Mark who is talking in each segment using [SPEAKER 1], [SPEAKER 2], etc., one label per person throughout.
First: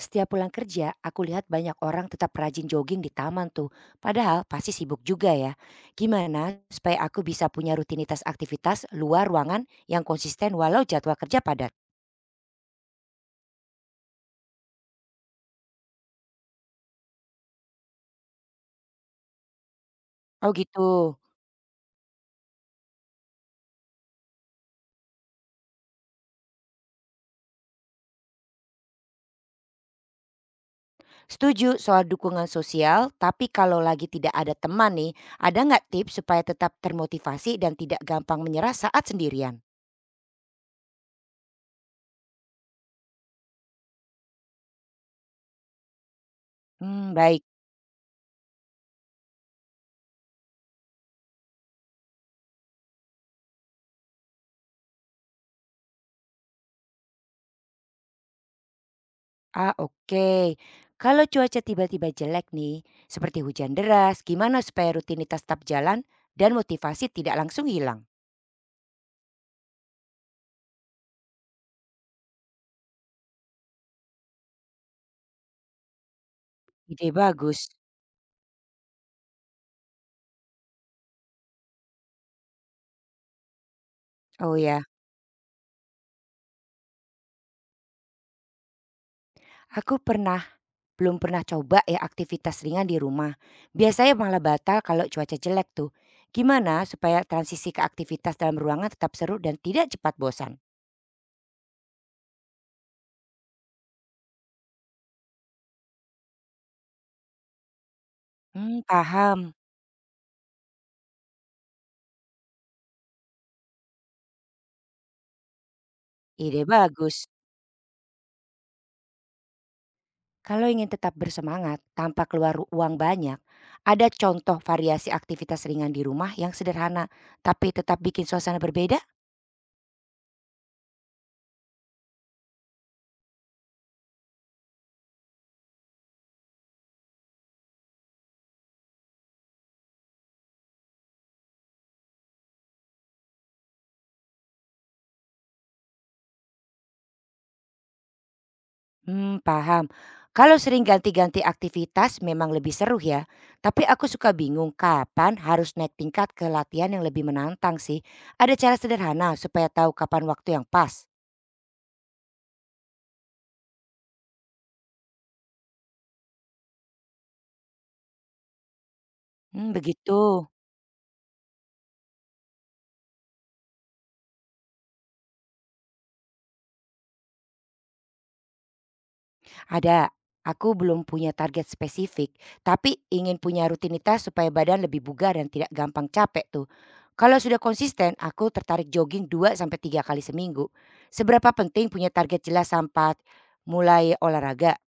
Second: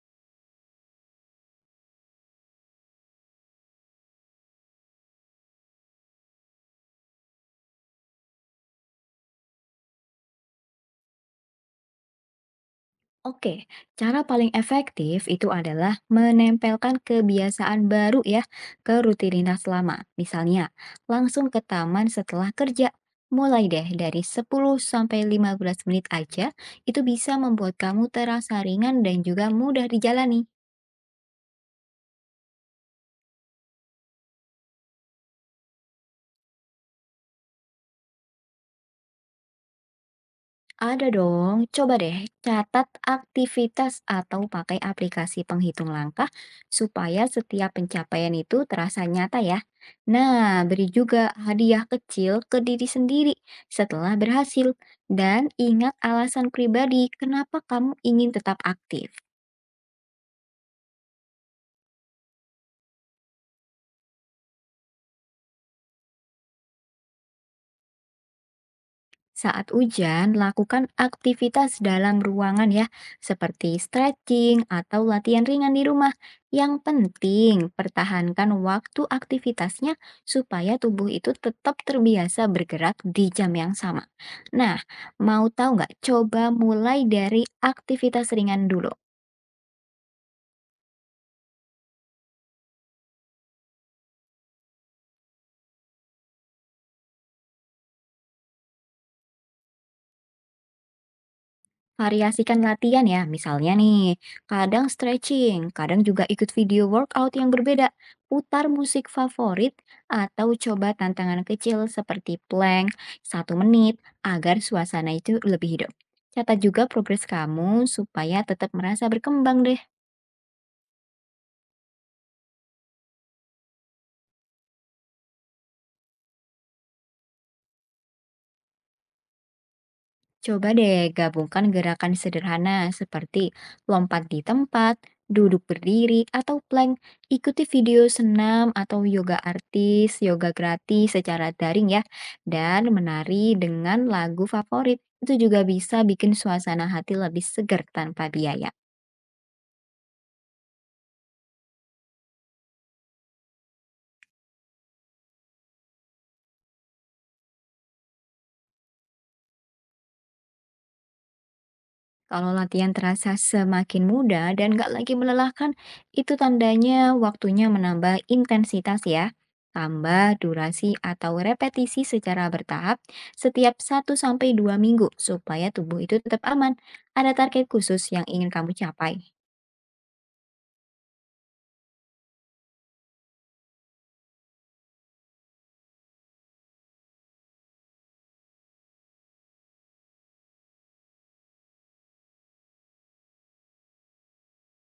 [SPEAKER 1] Setiap pulang kerja, aku lihat banyak orang tetap rajin jogging di taman tuh. Padahal pasti sibuk juga ya. Gimana supaya aku bisa punya rutinitas aktivitas luar ruangan yang konsisten walau jadwal kerja padat?
[SPEAKER 2] Oke, cara paling efektif itu adalah menempelkan kebiasaan baru ya ke rutinitas lama.
[SPEAKER 1] Oh
[SPEAKER 2] Misalnya,
[SPEAKER 1] gitu.
[SPEAKER 2] langsung ke taman setelah kerja. Mulai deh dari 10 sampai 15 menit aja, itu bisa membuat kamu terasa ringan dan juga mudah dijalani.
[SPEAKER 1] Setuju soal dukungan sosial, tapi kalau lagi tidak ada teman nih, ada nggak tips supaya tetap termotivasi dan tidak gampang menyerah saat sendirian?
[SPEAKER 2] Ada dong, coba deh catat aktivitas atau pakai aplikasi penghitung langkah
[SPEAKER 1] Hmm,
[SPEAKER 2] supaya
[SPEAKER 1] baik.
[SPEAKER 2] setiap pencapaian itu terasa nyata ya. Nah, beri juga hadiah kecil ke diri sendiri setelah berhasil dan ingat alasan pribadi kenapa kamu ingin tetap aktif.
[SPEAKER 1] Ah, oke. Kalau cuaca tiba-tiba jelek nih, seperti hujan deras, gimana supaya rutinitas tetap jalan dan motivasi tidak langsung hilang?
[SPEAKER 2] Saat hujan, lakukan aktivitas dalam ruangan ya, seperti stretching atau latihan ringan di rumah. Yang
[SPEAKER 1] Ide
[SPEAKER 2] penting,
[SPEAKER 1] bagus.
[SPEAKER 2] pertahankan waktu aktivitasnya supaya tubuh itu tetap terbiasa bergerak di jam yang sama.
[SPEAKER 1] Oh
[SPEAKER 2] Nah,
[SPEAKER 1] ya,
[SPEAKER 2] mau tahu nggak? Coba mulai dari aktivitas ringan dulu.
[SPEAKER 1] aku belum pernah coba ya aktivitas ringan di rumah. Biasanya malah batal kalau cuaca jelek tuh. Gimana supaya transisi ke aktivitas dalam ruangan tetap seru dan tidak cepat bosan?
[SPEAKER 2] Variasikan latihan ya, misalnya nih, kadang stretching, kadang juga ikut video workout yang berbeda, putar
[SPEAKER 1] Hmm,
[SPEAKER 2] musik
[SPEAKER 1] paham.
[SPEAKER 2] favorit, atau coba tantangan kecil seperti plank 1 menit agar suasana itu lebih hidup.
[SPEAKER 1] Ide
[SPEAKER 2] Catat juga
[SPEAKER 1] bagus.
[SPEAKER 2] progres kamu supaya tetap merasa berkembang deh.
[SPEAKER 1] Kalau ingin tetap bersemangat tanpa keluar uang banyak, ada contoh variasi aktivitas ringan di rumah yang sederhana tapi tetap bikin suasana berbeda?
[SPEAKER 2] Coba deh gabungkan gerakan sederhana seperti lompat di tempat, duduk berdiri, atau plank. Ikuti video senam atau yoga artis, yoga gratis secara daring ya. Dan menari dengan lagu favorit. Itu juga bisa bikin suasana hati lebih segar tanpa biaya.
[SPEAKER 1] Hmm, paham. Kalau sering ganti-ganti aktivitas memang lebih seru ya. Tapi aku suka bingung kapan harus naik tingkat ke latihan yang lebih menantang sih. Ada cara sederhana supaya tahu kapan waktu yang pas.
[SPEAKER 2] Kalau latihan terasa semakin mudah dan nggak lagi melelahkan, itu tandanya waktunya menambah intensitas ya.
[SPEAKER 1] Hmm, begitu.
[SPEAKER 2] Tambah durasi atau repetisi secara bertahap setiap 1 sampai 2 minggu supaya tubuh itu tetap aman. Ada target khusus yang ingin kamu capai?
[SPEAKER 1] Ada, aku belum punya target spesifik, tapi ingin punya rutinitas supaya badan lebih bugar dan tidak gampang capek tuh. Kalau sudah konsisten, aku tertarik jogging 2 sampai 3 kali seminggu. Seberapa penting punya target jelas sampai mulai olahraga?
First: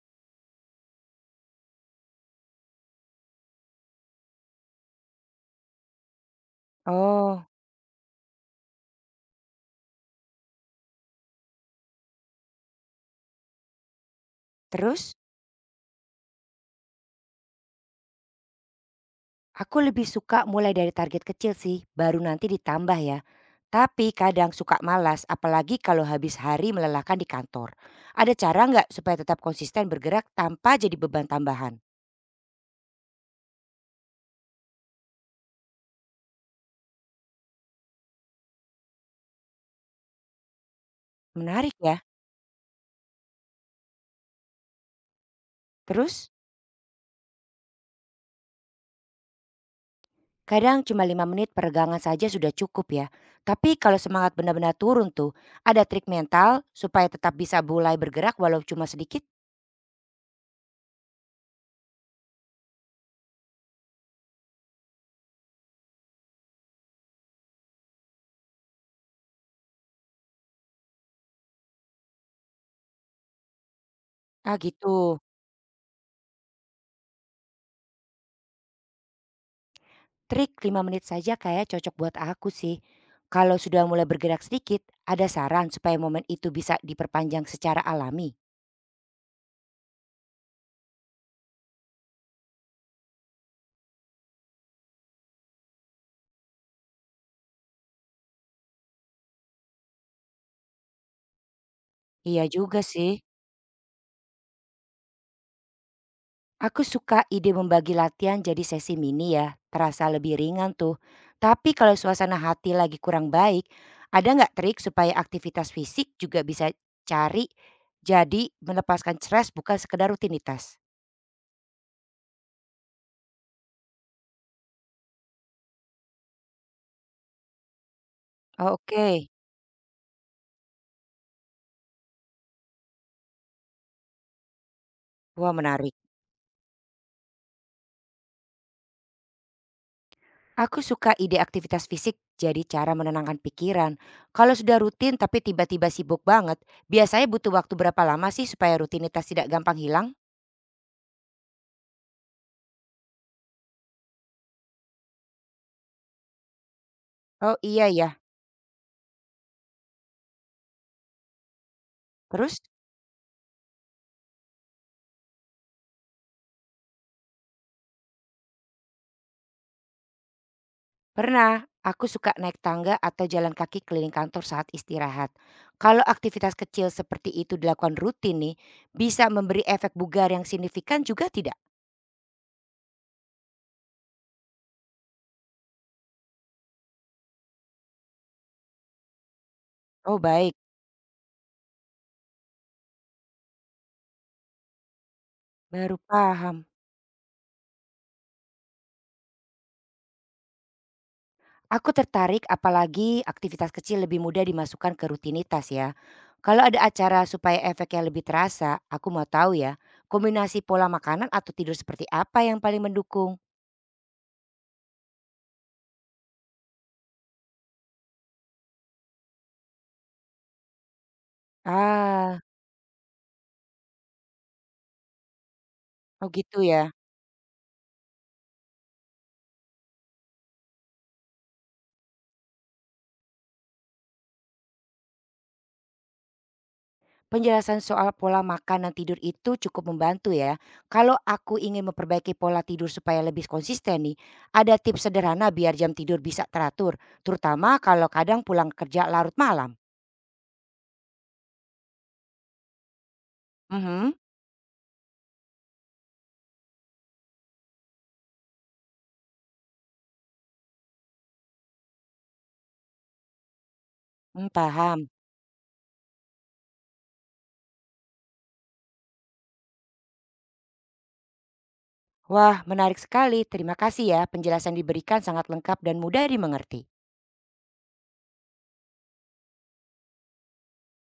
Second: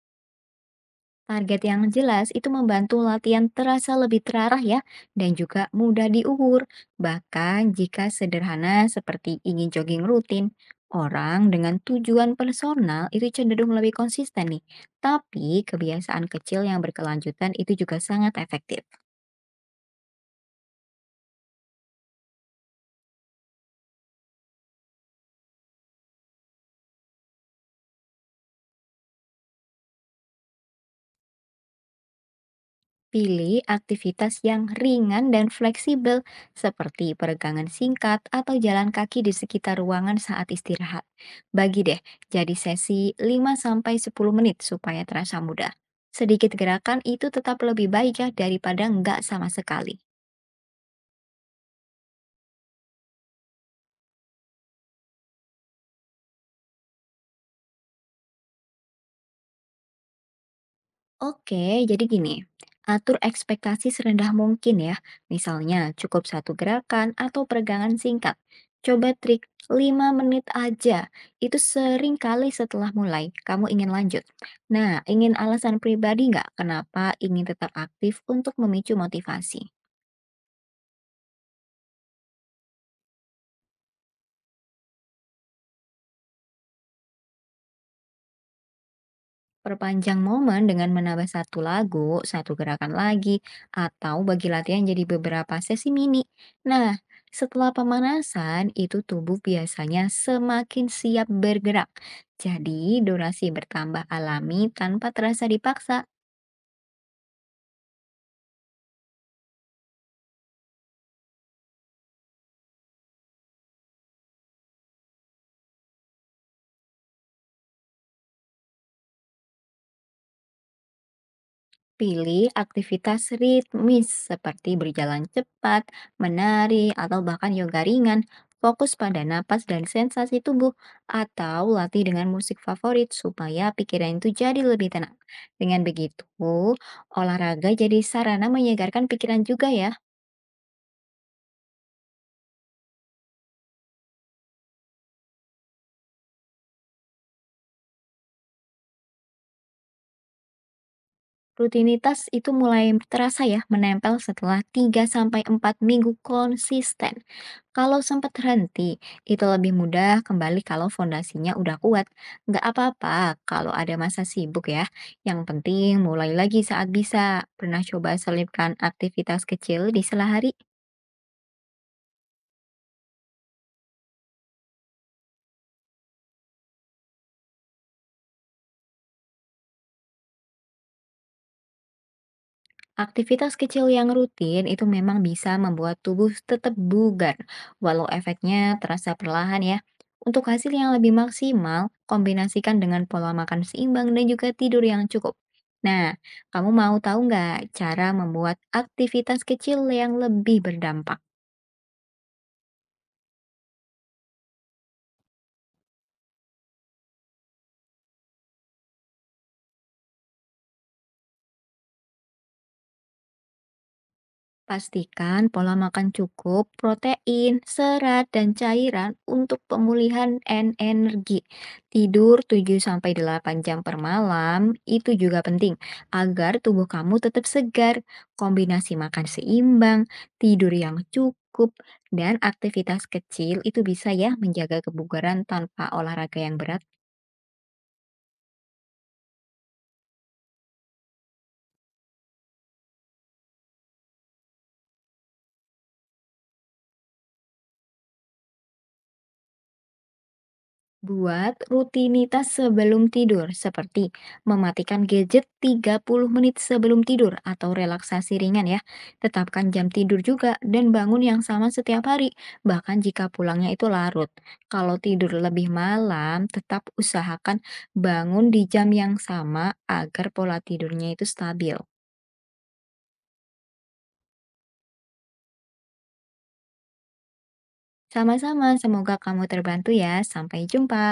[SPEAKER 2] Target yang jelas itu membantu latihan terasa lebih terarah ya dan juga mudah diukur.
[SPEAKER 1] Oh,
[SPEAKER 2] Bahkan jika sederhana seperti ingin jogging rutin, orang dengan tujuan personal itu cenderung lebih konsisten nih.
[SPEAKER 1] terus
[SPEAKER 2] Tapi kebiasaan kecil yang berkelanjutan itu juga sangat efektif.
[SPEAKER 1] aku lebih suka mulai dari target kecil sih, baru nanti ditambah ya. Tapi kadang suka malas, apalagi kalau habis hari melelahkan di kantor. Ada cara nggak supaya tetap konsisten bergerak tanpa jadi beban tambahan?
[SPEAKER 2] Pilih aktivitas yang ringan dan fleksibel, seperti peregangan singkat atau jalan kaki di sekitar ruangan saat istirahat.
[SPEAKER 1] Menarik
[SPEAKER 2] Bagi deh,
[SPEAKER 1] ya.
[SPEAKER 2] jadi sesi 5 sampai 10 menit supaya terasa mudah.
[SPEAKER 1] Terus?
[SPEAKER 2] Sedikit gerakan itu tetap lebih baik ya daripada nggak sama sekali.
[SPEAKER 1] Kadang cuma 5 menit peregangan saja sudah cukup ya. Tapi kalau semangat benar-benar turun tuh, ada trik mental supaya tetap bisa mulai bergerak walau cuma sedikit?
[SPEAKER 2] Oke, jadi gini, atur ekspektasi serendah mungkin ya. Misalnya cukup satu gerakan atau peregangan singkat. Coba trik 5 menit aja. Itu sering kali setelah mulai, kamu ingin lanjut.
[SPEAKER 1] Ah
[SPEAKER 2] Nah,
[SPEAKER 1] gitu.
[SPEAKER 2] ingin alasan pribadi nggak kenapa ingin tetap aktif untuk memicu motivasi?
[SPEAKER 1] Trik 5 menit saja kayak cocok buat aku sih. Kalau sudah mulai bergerak sedikit, ada saran supaya momen itu bisa diperpanjang secara alami?
[SPEAKER 2] Perpanjang momen dengan menambah satu lagu, satu gerakan lagi, atau bagi latihan jadi beberapa sesi mini. Nah, setelah pemanasan, itu tubuh biasanya semakin siap bergerak.
[SPEAKER 1] Iya juga
[SPEAKER 2] Jadi,
[SPEAKER 1] sih.
[SPEAKER 2] durasi bertambah alami tanpa terasa dipaksa.
[SPEAKER 1] Aku suka ide membagi latihan jadi sesi mini ya, terasa lebih ringan tuh. Tapi kalau suasana hati lagi kurang baik, ada nggak trik supaya aktivitas fisik juga bisa cari jadi melepaskan stres bukan sekedar rutinitas?
[SPEAKER 2] Pilih aktivitas ritmis seperti berjalan cepat, menari, atau bahkan yoga ringan.
[SPEAKER 1] Oh,
[SPEAKER 2] Fokus pada
[SPEAKER 1] oke,
[SPEAKER 2] napas dan sensasi tubuh, atau latih dengan musik favorit supaya pikiran itu jadi lebih tenang.
[SPEAKER 1] wah
[SPEAKER 2] Dengan
[SPEAKER 1] menarik.
[SPEAKER 2] begitu, olahraga jadi sarana menyegarkan pikiran juga ya.
[SPEAKER 1] Aku suka ide aktivitas fisik jadi cara menenangkan pikiran. Kalau sudah rutin tapi tiba-tiba sibuk banget, biasanya butuh waktu berapa lama sih supaya rutinitas tidak gampang hilang?
[SPEAKER 2] Rutinitas itu mulai terasa ya menempel setelah 3 sampai 4 minggu konsisten.
[SPEAKER 1] Oh iya
[SPEAKER 2] Kalau
[SPEAKER 1] ya,
[SPEAKER 2] sempat terhenti, itu lebih mudah kembali kalau fondasinya udah kuat.
[SPEAKER 1] terus?
[SPEAKER 2] Nggak apa-apa kalau ada masa sibuk ya. Yang penting mulai lagi saat bisa. Pernah coba selipkan aktivitas kecil di sela hari.
[SPEAKER 1] Pernah, aku suka naik tangga atau jalan kaki keliling kantor saat istirahat. Kalau aktivitas kecil seperti itu dilakukan rutin nih, bisa memberi efek bugar yang signifikan juga tidak?
[SPEAKER 2] Aktivitas kecil yang rutin itu memang bisa membuat tubuh tetap bugar, walau efeknya terasa perlahan ya.
[SPEAKER 1] Oh
[SPEAKER 2] Untuk
[SPEAKER 1] baik,
[SPEAKER 2] hasil yang lebih maksimal, kombinasikan dengan pola makan seimbang dan juga tidur yang cukup.
[SPEAKER 1] baru
[SPEAKER 2] Nah,
[SPEAKER 1] paham.
[SPEAKER 2] kamu mau tahu nggak cara membuat aktivitas kecil yang lebih berdampak?
[SPEAKER 1] Aku tertarik apalagi aktivitas kecil lebih mudah dimasukkan ke rutinitas ya. Kalau ada acara supaya efeknya lebih terasa, aku mau tahu ya, kombinasi pola makanan atau tidur seperti apa yang paling mendukung?
[SPEAKER 2] Pastikan pola makan cukup, protein, serat, dan cairan untuk pemulihan dan energi. Tidur
[SPEAKER 1] Ah,
[SPEAKER 2] 7 sampai 8 jam per malam itu juga penting
[SPEAKER 1] oh
[SPEAKER 2] agar
[SPEAKER 1] gitu
[SPEAKER 2] tubuh
[SPEAKER 1] ya.
[SPEAKER 2] kamu tetap segar. Kombinasi makan seimbang, tidur yang cukup, dan aktivitas kecil itu bisa ya menjaga kebugaran tanpa olahraga yang berat.
[SPEAKER 1] Penjelasan soal pola makan dan tidur itu cukup membantu ya. Kalau aku ingin memperbaiki pola tidur supaya lebih konsisten nih, ada tips sederhana biar jam tidur bisa teratur, terutama kalau kadang pulang kerja larut malam.
[SPEAKER 2] Buat rutinitas sebelum tidur,
[SPEAKER 1] Mhm,
[SPEAKER 2] seperti mematikan gadget 30 menit sebelum tidur atau relaksasi ringan ya. Tetapkan jam tidur juga dan bangun yang sama setiap hari, bahkan jika pulangnya itu larut.
[SPEAKER 1] mm,
[SPEAKER 2] Kalau
[SPEAKER 1] paham.
[SPEAKER 2] tidur lebih malam, tetap usahakan bangun di jam yang sama agar pola tidurnya itu stabil.
[SPEAKER 1] Wah, menarik sekali. Terima kasih ya, penjelasan diberikan sangat lengkap dan mudah dimengerti.
[SPEAKER 2] Sama-sama, semoga kamu terbantu ya. Sampai jumpa.